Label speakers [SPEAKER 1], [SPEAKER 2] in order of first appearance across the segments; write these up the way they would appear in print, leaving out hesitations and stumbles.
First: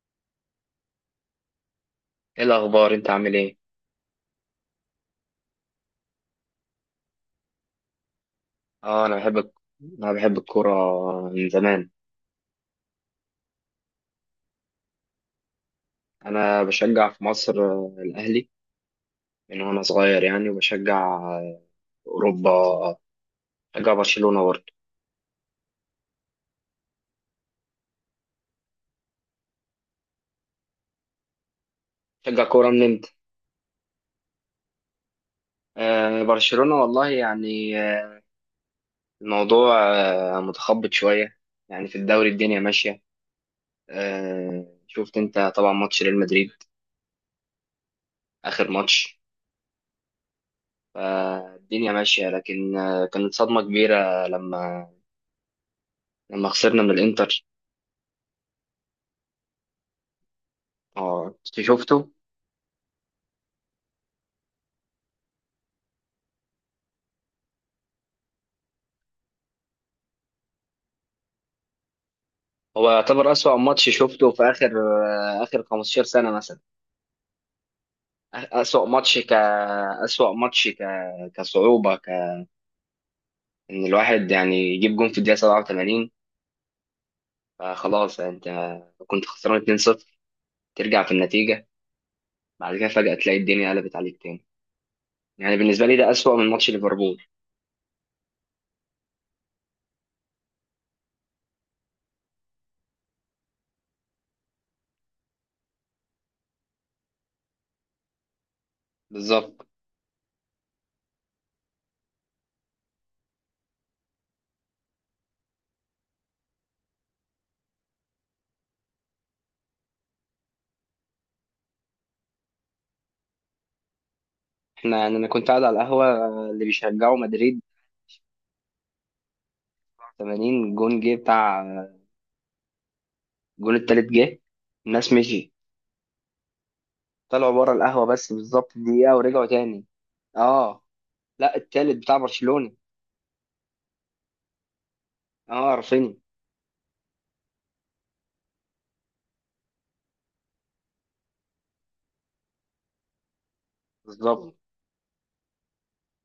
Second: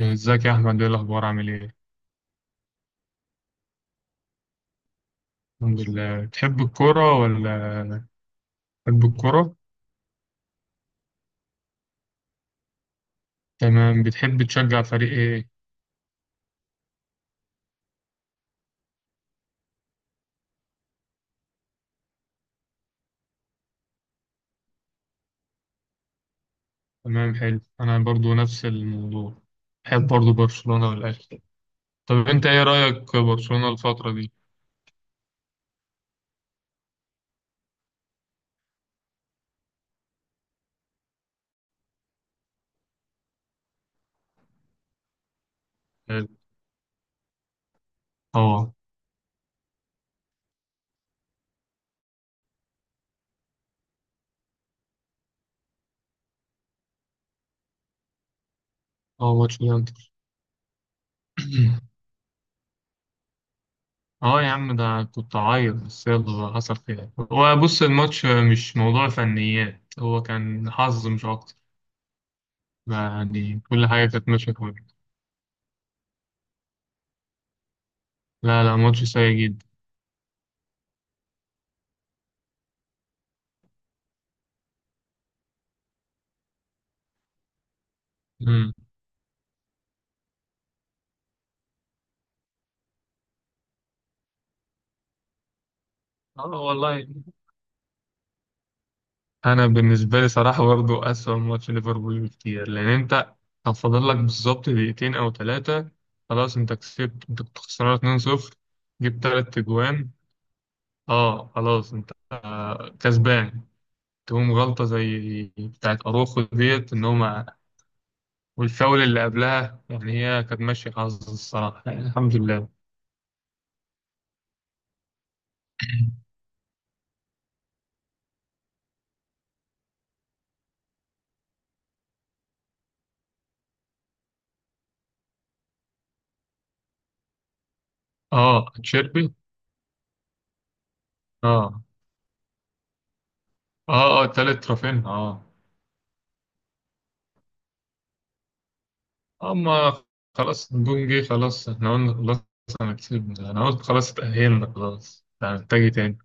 [SPEAKER 1] ازيك يا احمد، ايه الاخبار؟ عامل ايه؟
[SPEAKER 2] ايه الاخبار؟ انت عامل ايه؟
[SPEAKER 1] الحمد لله. بتحب
[SPEAKER 2] اه، انا
[SPEAKER 1] الكوره؟
[SPEAKER 2] انا بحب الكوره من زمان.
[SPEAKER 1] تمام. بتحب تشجع فريق ايه؟
[SPEAKER 2] انا بشجع في مصر الاهلي من وانا صغير، يعني. وبشجع في اوروبا، بشجع برشلونه برضه.
[SPEAKER 1] تمام حلو. انا برضو نفس الموضوع، بحب برضو برشلونه والاهلي. طب
[SPEAKER 2] بشجع
[SPEAKER 1] انت ايه
[SPEAKER 2] كوره من امتى.
[SPEAKER 1] رايك برشلونه الفتره دي؟
[SPEAKER 2] برشلونه، والله يعني. الموضوع متخبط شويه، يعني في الدوري الدنيا ماشيه. شفت انت طبعا ماتش ريال
[SPEAKER 1] حلو.
[SPEAKER 2] مدريد، اخر
[SPEAKER 1] اه.
[SPEAKER 2] ماتش. فالدنيا ماشيه، لكن كانت صدمه كبيره لما خسرنا من الانتر.
[SPEAKER 1] اه، ماتش الانتر.
[SPEAKER 2] اه، انت شفته.
[SPEAKER 1] اه يا عم، ده كنت عايز، بس يلا بقى، حصل خير. هو بص، الماتش مش موضوع فنيات، هو كان حظ مش اكتر.
[SPEAKER 2] هو يعتبر أسوأ
[SPEAKER 1] يعني كل
[SPEAKER 2] ماتش
[SPEAKER 1] حاجه كانت
[SPEAKER 2] شفته في
[SPEAKER 1] ماشيه كويس.
[SPEAKER 2] آخر 15 سنة مثلا.
[SPEAKER 1] لا لا،
[SPEAKER 2] أسوأ
[SPEAKER 1] ماتش
[SPEAKER 2] ماتش ك
[SPEAKER 1] سيء
[SPEAKER 2] أسوأ ماتش ك كصعوبة ك إن الواحد يعني يجيب جون في الدقيقة 87، فخلاص. أنت
[SPEAKER 1] جدا.
[SPEAKER 2] كنت خسران 2-0، ترجع في النتيجة، بعد كده فجأة تلاقي الدنيا قلبت عليك تاني. يعني بالنسبة لي ده أسوأ
[SPEAKER 1] اه
[SPEAKER 2] من ماتش
[SPEAKER 1] والله.
[SPEAKER 2] ليفربول.
[SPEAKER 1] انا بالنسبه لي صراحه برضه اسوأ من ماتش ليفربول بكتير، لان انت كان فاضل لك بالظبط دقيقتين او ثلاثه، خلاص انت كسبت. انت كنت خسران 2-0، جبت ثلاث
[SPEAKER 2] بالظبط.
[SPEAKER 1] تجوان. اه خلاص انت كسبان. تقوم غلطه زي بتاعت اروخو ديت ان هما والفاول اللي قبلها، يعني هي كانت ماشيه حظ الصراحه، يعني الحمد لله.
[SPEAKER 2] احنا يعني أنا كنت قاعد على القهوة اللي بيشجعوا مدريد. 80 جون جه، بتاع الجون التالت جه، الناس مشيت، طلعوا بره القهوه، بس بالظبط
[SPEAKER 1] اه
[SPEAKER 2] دقيقه
[SPEAKER 1] تشيربي.
[SPEAKER 2] ورجعوا تاني. اه. لا،
[SPEAKER 1] اه.
[SPEAKER 2] التالت بتاع برشلونه.
[SPEAKER 1] اه، اه، تالت رافينها، اه.
[SPEAKER 2] اه، رافينيا.
[SPEAKER 1] اما خلاص، نجوم جه خلاص، احنا قلنا خلاص انا كسبنا. انا قلت خلاص
[SPEAKER 2] بالظبط.
[SPEAKER 1] اتأهلنا خلاص، لا محتاج إيه تاني؟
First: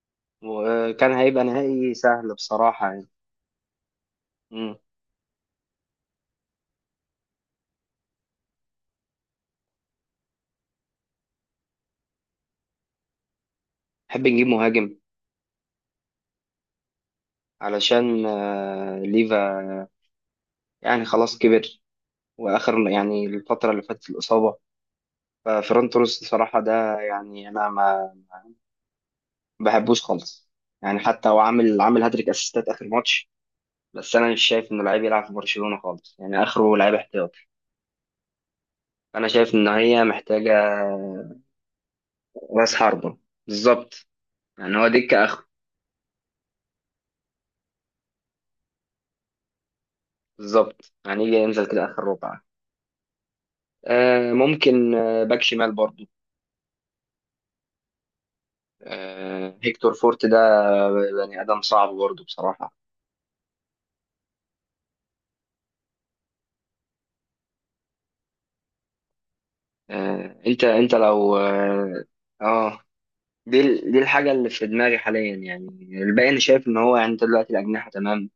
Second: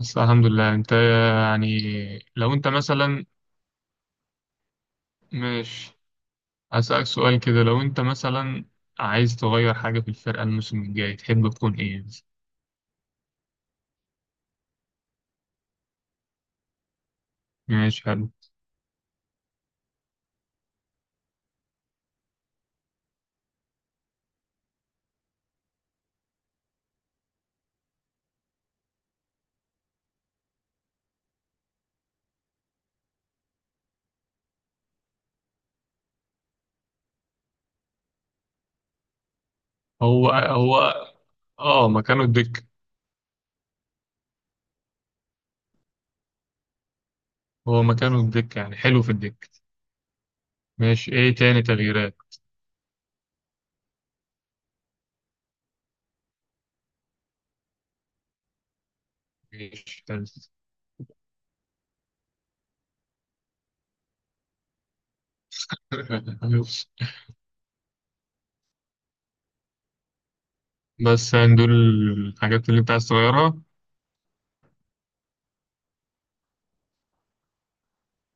[SPEAKER 1] بس الحمد لله. انت
[SPEAKER 2] وكان هيبقى
[SPEAKER 1] يعني
[SPEAKER 2] نهائي سهل
[SPEAKER 1] لو انت
[SPEAKER 2] بصراحه، يعني.
[SPEAKER 1] مثلا
[SPEAKER 2] مم.
[SPEAKER 1] مش هسألك سؤال كده، لو انت مثلا عايز تغير حاجة في الفرقة الموسم الجاي، تحب تكون ايه؟
[SPEAKER 2] نحب نجيب مهاجم
[SPEAKER 1] ماشي
[SPEAKER 2] علشان
[SPEAKER 1] حلو.
[SPEAKER 2] ليفا يعني خلاص كبر، واخر يعني الفتره اللي فاتت الاصابه. ففرونت روس بصراحه، ده يعني انا ما بحبوش خالص. يعني حتى هو عامل هاتريك اسيستات اخر ماتش، بس انا مش شايف انه لعيب يلعب في برشلونه خالص، يعني اخره لعيب احتياط. انا شايف ان هي
[SPEAKER 1] هو
[SPEAKER 2] محتاجه
[SPEAKER 1] هو اه، مكانه الدك.
[SPEAKER 2] راس حربه. بالظبط، يعني هو دكه اخر.
[SPEAKER 1] هو مكانه الدك يعني، حلو في الدك.
[SPEAKER 2] بالظبط،
[SPEAKER 1] ماشي،
[SPEAKER 2] يعني
[SPEAKER 1] ايه
[SPEAKER 2] يجي
[SPEAKER 1] تاني
[SPEAKER 2] ينزل كده اخر
[SPEAKER 1] تغييرات؟
[SPEAKER 2] ربع. ممكن باك شمال برضو، هيكتور
[SPEAKER 1] ماشي حلو.
[SPEAKER 2] فورت ده. آه، بني ادم صعب برضو بصراحه. انت انت
[SPEAKER 1] بس
[SPEAKER 2] لو
[SPEAKER 1] يعني دول الحاجات
[SPEAKER 2] آه،
[SPEAKER 1] اللي انت عايز تغيرها.
[SPEAKER 2] دي الحاجه اللي في دماغي حاليا، يعني. الباقي انا شايف ان هو يعني انت دلوقتي الاجنحه تمام.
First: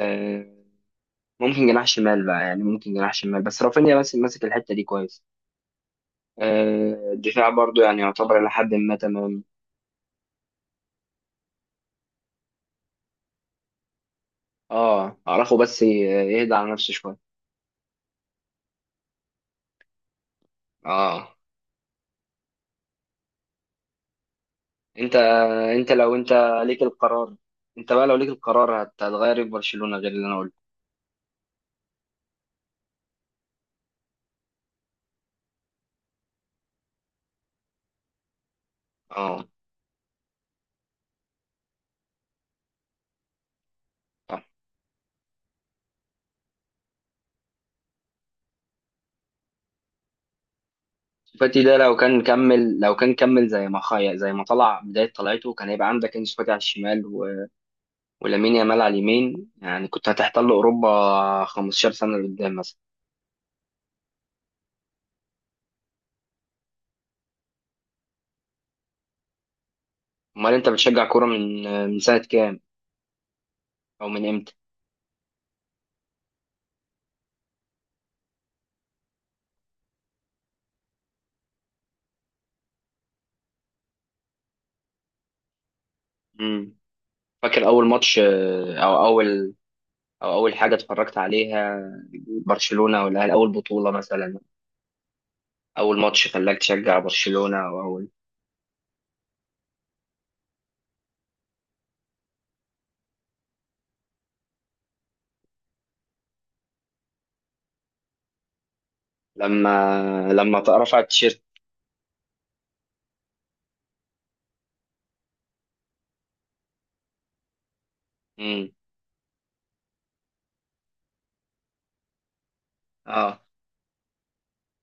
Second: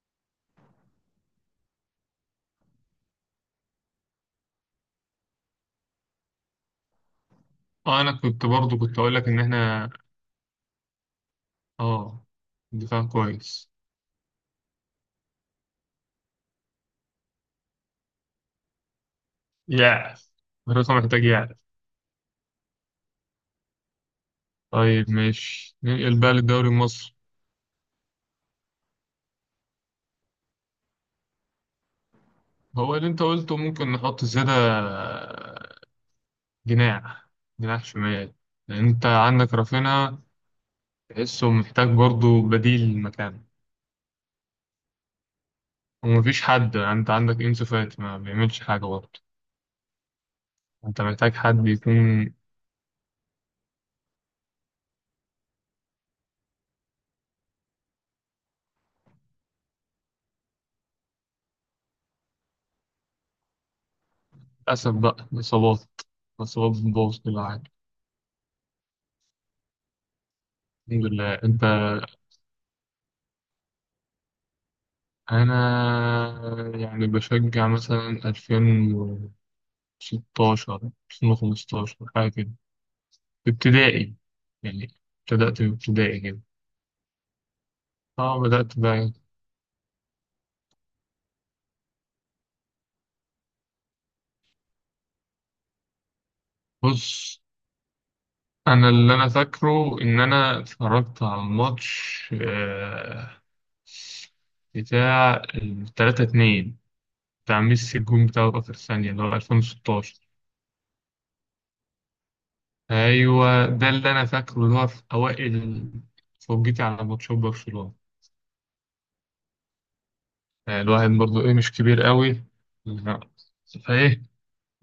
[SPEAKER 2] آه ممكن جناح شمال بقى، يعني ممكن جناح شمال، بس رافينيا بس ماسك الحته دي كويس. الدفاع برضو يعني
[SPEAKER 1] اه، انا
[SPEAKER 2] يعتبر
[SPEAKER 1] كنت
[SPEAKER 2] إلى حد
[SPEAKER 1] برضو
[SPEAKER 2] ما
[SPEAKER 1] كنت اقول لك ان
[SPEAKER 2] تمام.
[SPEAKER 1] احنا اه، دفاع كويس.
[SPEAKER 2] اه، أعرفه بس يهدى على نفسه شوية.
[SPEAKER 1] يعرف، الفرقة محتاج
[SPEAKER 2] اه.
[SPEAKER 1] يعرف. طيب
[SPEAKER 2] انت
[SPEAKER 1] ماشي،
[SPEAKER 2] انت لو
[SPEAKER 1] ننقل
[SPEAKER 2] انت
[SPEAKER 1] بقى للدوري
[SPEAKER 2] ليك
[SPEAKER 1] المصري.
[SPEAKER 2] القرار انت بقى لو ليك القرار، هتغير إيه في برشلونة غير اللي انا قلته؟
[SPEAKER 1] هو اللي انت قلته، ممكن نحط زيادة جناح، جناح شمال، لان انت
[SPEAKER 2] اه،
[SPEAKER 1] عندك رافينا تحسه محتاج برضو بديل مكانه.
[SPEAKER 2] صح.
[SPEAKER 1] ومفيش حد، انت عندك انسو فاتي ما بيعملش حاجة برضو، انت محتاج
[SPEAKER 2] فاتي
[SPEAKER 1] حد
[SPEAKER 2] ده لو كان
[SPEAKER 1] يكون.
[SPEAKER 2] كمل، زي ما خايا، زي ما طلع بداية طلعته، كان هيبقى عندك انسو فاتي على الشمال، و... ولامين يامال على اليمين. يعني كنت هتحتل اوروبا 15 سنة لقدام، مثلا.
[SPEAKER 1] للأسف بقى إصابات، إصابات بتبوظ كل حاجة.
[SPEAKER 2] امال انت
[SPEAKER 1] الحمد
[SPEAKER 2] بتشجع كورة
[SPEAKER 1] لله. انت
[SPEAKER 2] من سنة كام، او من امتى؟
[SPEAKER 1] أنا يعني بشجع مثلا 2016، 2015، حاجة كده، في ابتدائي يعني. ابتدأت في ابتدائي كده.
[SPEAKER 2] مم. فاكر اول ماتش،
[SPEAKER 1] اه، بدأت بقى
[SPEAKER 2] او
[SPEAKER 1] يعني.
[SPEAKER 2] اول حاجه اتفرجت عليها؟ برشلونه، ولا اول بطوله مثلا؟ اول ماتش خلاك تشجع
[SPEAKER 1] بص،
[SPEAKER 2] برشلونه، او اول.
[SPEAKER 1] أنا اللي أنا فاكره إن أنا اتفرجت على الماتش بتاع التلاتة اتنين، بتاع ميسي، الجون بتاعه في آخر ثانية اللي هو
[SPEAKER 2] لما
[SPEAKER 1] 2016.
[SPEAKER 2] رفع التيشيرت.
[SPEAKER 1] أيوه، ده اللي أنا فاكره، اللي هو في أوائل فرجتي على ماتشات برشلونة.
[SPEAKER 2] امم.
[SPEAKER 1] يعني الواحد برضو إيه، مش كبير قوي. لا.
[SPEAKER 2] اه،
[SPEAKER 1] فإيه،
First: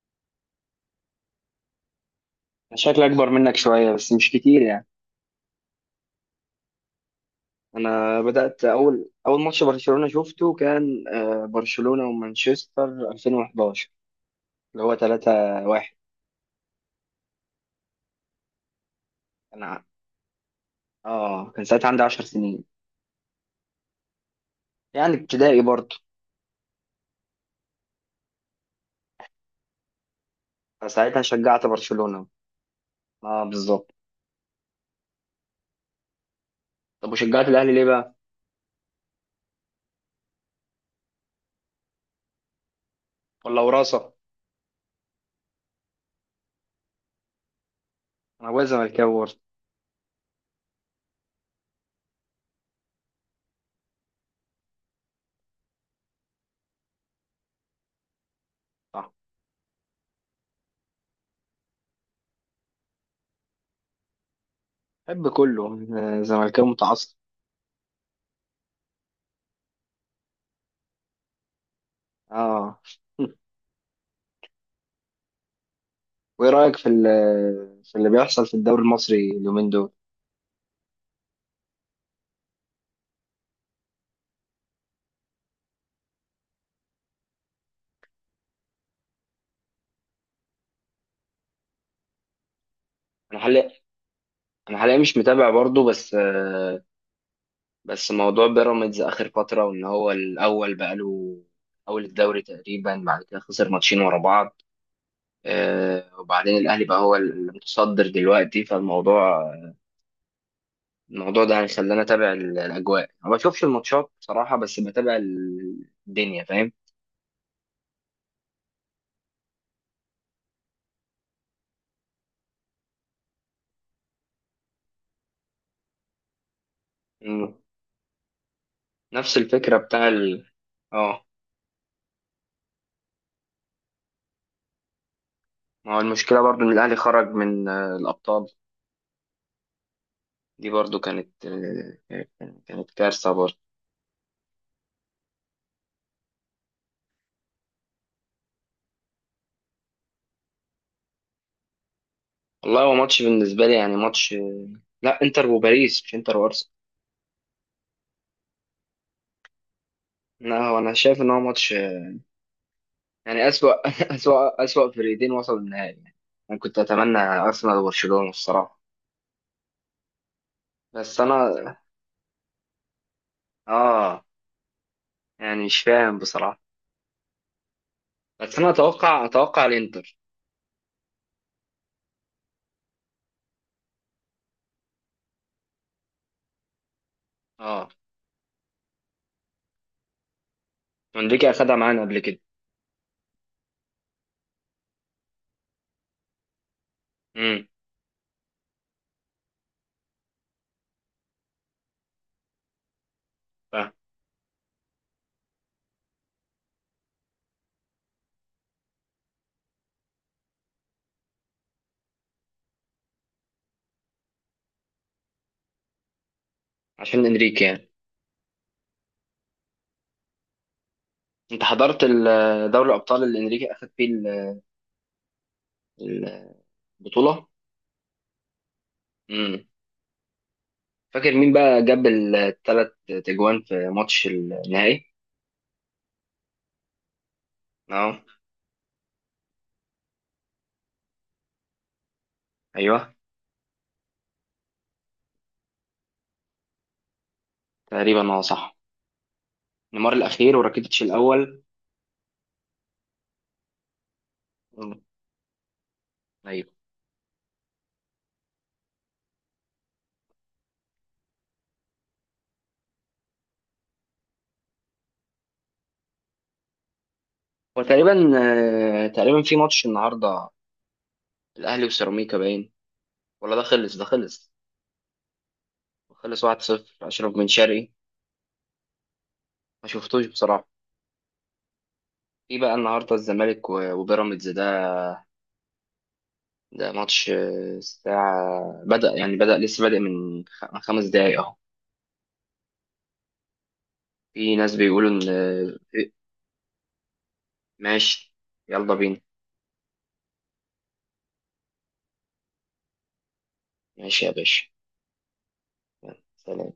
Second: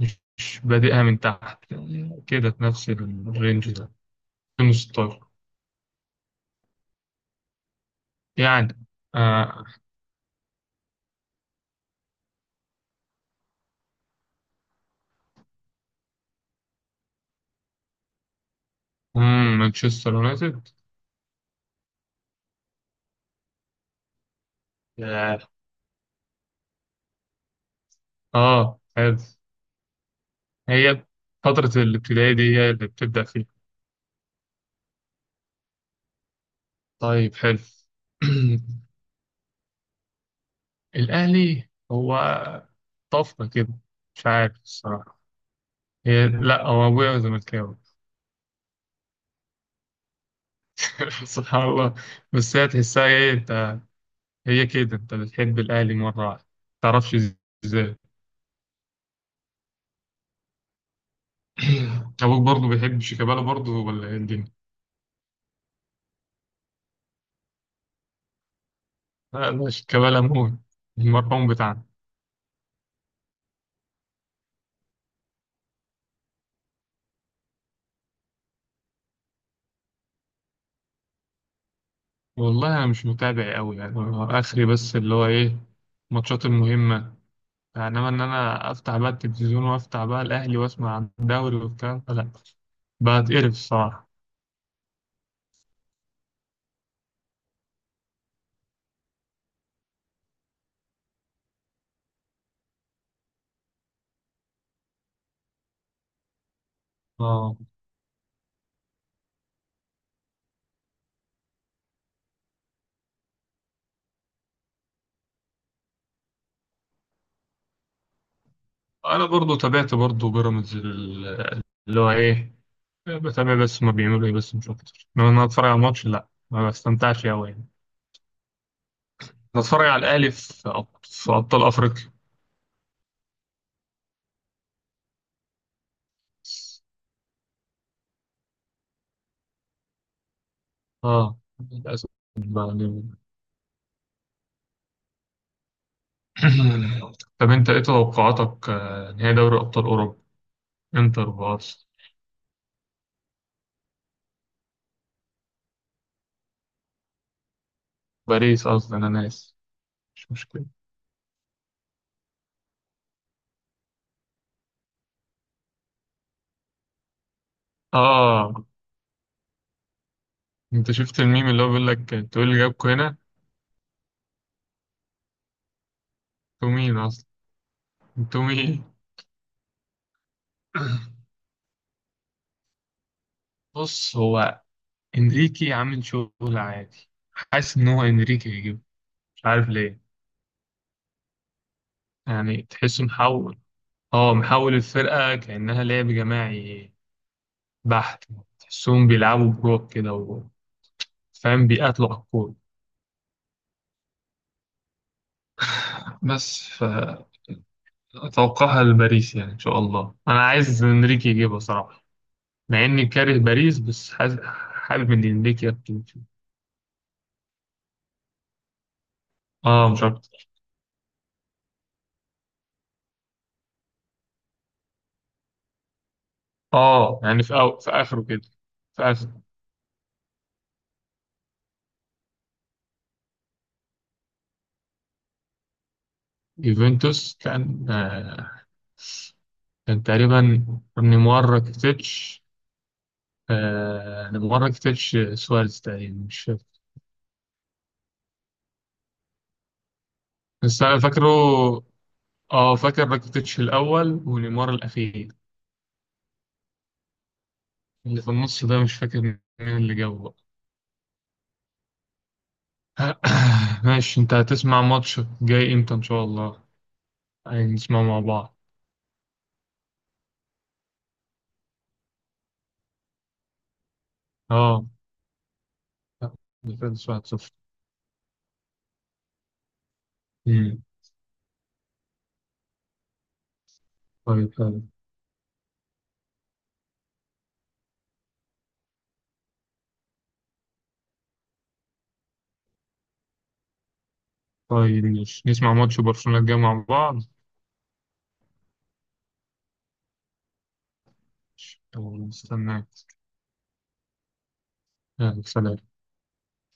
[SPEAKER 1] مش بادئها من تحت يعني، كده في نفس
[SPEAKER 2] شكلي اكبر منك
[SPEAKER 1] الرينج ده،
[SPEAKER 2] شويه بس مش كتير، يعني.
[SPEAKER 1] 2016
[SPEAKER 2] انا بدات
[SPEAKER 1] يعني.
[SPEAKER 2] اول ماتش
[SPEAKER 1] آه.
[SPEAKER 2] برشلونه شفته كان برشلونه ومانشستر 2011، اللي هو 3-1.
[SPEAKER 1] مم،
[SPEAKER 2] كان ع-
[SPEAKER 1] مانشستر يونايتد.
[SPEAKER 2] اه، كان ساعتها عندي 10 سنين، يعني
[SPEAKER 1] ياه.
[SPEAKER 2] ابتدائي برضه.
[SPEAKER 1] اه حلو. هي
[SPEAKER 2] فساعتها شجعت
[SPEAKER 1] فترة
[SPEAKER 2] برشلونه.
[SPEAKER 1] الابتدائي دي هي اللي بتبدأ
[SPEAKER 2] اه،
[SPEAKER 1] فيها.
[SPEAKER 2] بالظبط. طب
[SPEAKER 1] طيب
[SPEAKER 2] وشجعت
[SPEAKER 1] حلو.
[SPEAKER 2] الاهلي ليه بقى،
[SPEAKER 1] الأهلي هو طفرة
[SPEAKER 2] ولا
[SPEAKER 1] كده.
[SPEAKER 2] وراثه؟
[SPEAKER 1] مش عارف الصراحة. هي لا، هو أبويا زملكاوي.
[SPEAKER 2] انا ابويا زملكاوي برضه.
[SPEAKER 1] سبحان الله. بس هي تحسها إيه أنت، هي كده انت بتحب الاهلي مره واحده، تعرفش ازاي.
[SPEAKER 2] صح.
[SPEAKER 1] ابوك برضه بيحب شيكابالا برضه، ولا ايه الدنيا؟
[SPEAKER 2] بحب كله، زملكاوي متعصب.
[SPEAKER 1] لا لا، شيكابالا موت، المرحوم بتاعنا.
[SPEAKER 2] اه. وايه رايك في اللي بيحصل في الدوري المصري اليومين دول؟
[SPEAKER 1] والله انا مش متابع قوي يعني، هو اخري بس اللي هو ايه، الماتشات المهمه. انما ان انا افتح بقى التلفزيون وافتح بقى الاهلي واسمع عن الدوري والكلام ده، لا
[SPEAKER 2] انا
[SPEAKER 1] بتقرف
[SPEAKER 2] حاليا
[SPEAKER 1] الصراحه.
[SPEAKER 2] انا حاليا مش متابع برضه، بس بس موضوع بيراميدز اخر فتره، وان هو الاول بقاله اول الدوري تقريبا، بعد كده خسر ماتشين ورا بعض. وبعدين الاهلي بقى هو
[SPEAKER 1] اه،
[SPEAKER 2] المتصدر دلوقتي. الموضوع ده هيخليني اتابع الاجواء. ما بشوفش الماتشات بصراحه، بس بتابع الدنيا، فاهم.
[SPEAKER 1] انا برضه تابعت برضه بيراميدز اللي هو ايه. بتابع بس ما بيعملوا ايه، بس مش اكتر، انما إن انا اتفرج على الماتش، لا ما بستمتعش
[SPEAKER 2] مم.
[SPEAKER 1] قوي.
[SPEAKER 2] نفس الفكره
[SPEAKER 1] بتفرج على
[SPEAKER 2] بتاع
[SPEAKER 1] الأهلي
[SPEAKER 2] ال...
[SPEAKER 1] في
[SPEAKER 2] اه،
[SPEAKER 1] أبطال أفريقيا.
[SPEAKER 2] ما هو المشكله برضو ان الاهلي خرج من الابطال. دي برضو
[SPEAKER 1] اه،
[SPEAKER 2] كانت
[SPEAKER 1] للأسف
[SPEAKER 2] كانت
[SPEAKER 1] يعني.
[SPEAKER 2] كارثه برضو.
[SPEAKER 1] طب أنت إيه توقعاتك نهائي دوري أبطال أوروبا؟ إنتر وبارس.
[SPEAKER 2] والله هو ماتش بالنسبه لي، يعني ماتش لا، انتر وباريس، مش انتر وارسنال.
[SPEAKER 1] باريس قصدي، أنا ناسي، مش
[SPEAKER 2] لا،
[SPEAKER 1] مشكلة.
[SPEAKER 2] هو انا شايف ان هو ماتش يعني اسوأ اسوأ اسوأ فريقين وصلوا النهائي، يعني. انا كنت اتمنى ارسنال وبرشلونه
[SPEAKER 1] آه،
[SPEAKER 2] الصراحه.
[SPEAKER 1] أنت شفت
[SPEAKER 2] بس
[SPEAKER 1] الميم اللي هو
[SPEAKER 2] انا
[SPEAKER 1] بيقول لك أنتوا إيه اللي جابكوا هنا؟
[SPEAKER 2] اه يعني مش فاهم بصراحه.
[SPEAKER 1] أنتوا مين أصلا؟ أنتوا
[SPEAKER 2] بس انا
[SPEAKER 1] مين؟
[SPEAKER 2] اتوقع الانتر.
[SPEAKER 1] بص، هو إنريكي عامل شغل عادي. حاسس إن
[SPEAKER 2] اه.
[SPEAKER 1] هو إنريكي هيجيبه، مش عارف ليه.
[SPEAKER 2] انريكي اخدها معانا قبل كده.
[SPEAKER 1] يعني تحسه محول. اه، محول الفرقة كأنها لعب جماعي
[SPEAKER 2] امم.
[SPEAKER 1] بحت. تحسهم بيلعبوا بروك كده فاهم، بيقاتلوا على الكورة
[SPEAKER 2] فاهم.
[SPEAKER 1] بس. فأتوقعها لباريس يعني، إن شاء الله. أنا عايز إنريكي يجيبها صراحة، مع إني كاره باريس، بس حابب إن إنريكي يكتب فيه،
[SPEAKER 2] عشان انريكي، يعني.
[SPEAKER 1] آه مش أكتر.
[SPEAKER 2] انت حضرت دوري الابطال اللي انريكي اخد فيه
[SPEAKER 1] آه يعني
[SPEAKER 2] البطوله؟
[SPEAKER 1] في، أو في آخره كده. في آخره.
[SPEAKER 2] امم. فاكر مين بقى جاب ال3 تجوان في ماتش النهائي؟
[SPEAKER 1] يوفنتوس كان
[SPEAKER 2] اه.
[SPEAKER 1] آه، كان تقريبا نيمار راكيتيتش.
[SPEAKER 2] ايوه.
[SPEAKER 1] آه نيمار راكيتيتش سواريز تقريبا، مش فاكر.
[SPEAKER 2] تقريبا، اه، صح. نيمار الاخير
[SPEAKER 1] بس أنا
[SPEAKER 2] وراكيتيتش
[SPEAKER 1] فاكره.
[SPEAKER 2] الاول.
[SPEAKER 1] اه فاكر، راكيتيتش الأول ونيمار
[SPEAKER 2] مم.
[SPEAKER 1] الأخير.
[SPEAKER 2] ايوه.
[SPEAKER 1] اللي في النص ده مش فاكر مين اللي جابه بقى. ماشي، انت هتسمع ماتش جاي امتى ان شاء الله؟ يعني
[SPEAKER 2] هو
[SPEAKER 1] نسمع مع
[SPEAKER 2] تقريبا
[SPEAKER 1] بعض.
[SPEAKER 2] تقريبا في ماتش النهارده الاهلي وسيراميكا، باين ولا ده خلص؟ ده خلص،
[SPEAKER 1] اه
[SPEAKER 2] خلص 1-0،
[SPEAKER 1] الفرنس
[SPEAKER 2] اشرف بن
[SPEAKER 1] 1-0.
[SPEAKER 2] شرقي. ما شفتوش بصراحه.
[SPEAKER 1] مم.
[SPEAKER 2] في بقى النهارده الزمالك وبيراميدز
[SPEAKER 1] طيب
[SPEAKER 2] ده.
[SPEAKER 1] حلو.
[SPEAKER 2] ده ماتش الساعة بدأ، يعني لسه بادئ من من 5 دقايق اهو. في ناس
[SPEAKER 1] طيب
[SPEAKER 2] بيقولوا ان
[SPEAKER 1] ماشي، نسمع ماتش برشلونة الجاي مع بعض.
[SPEAKER 2] ماشي. يلا بينا.
[SPEAKER 1] يلا، نستناك.
[SPEAKER 2] ماشي يا باشا.
[SPEAKER 1] يلا، سلام.
[SPEAKER 2] يلا سلام.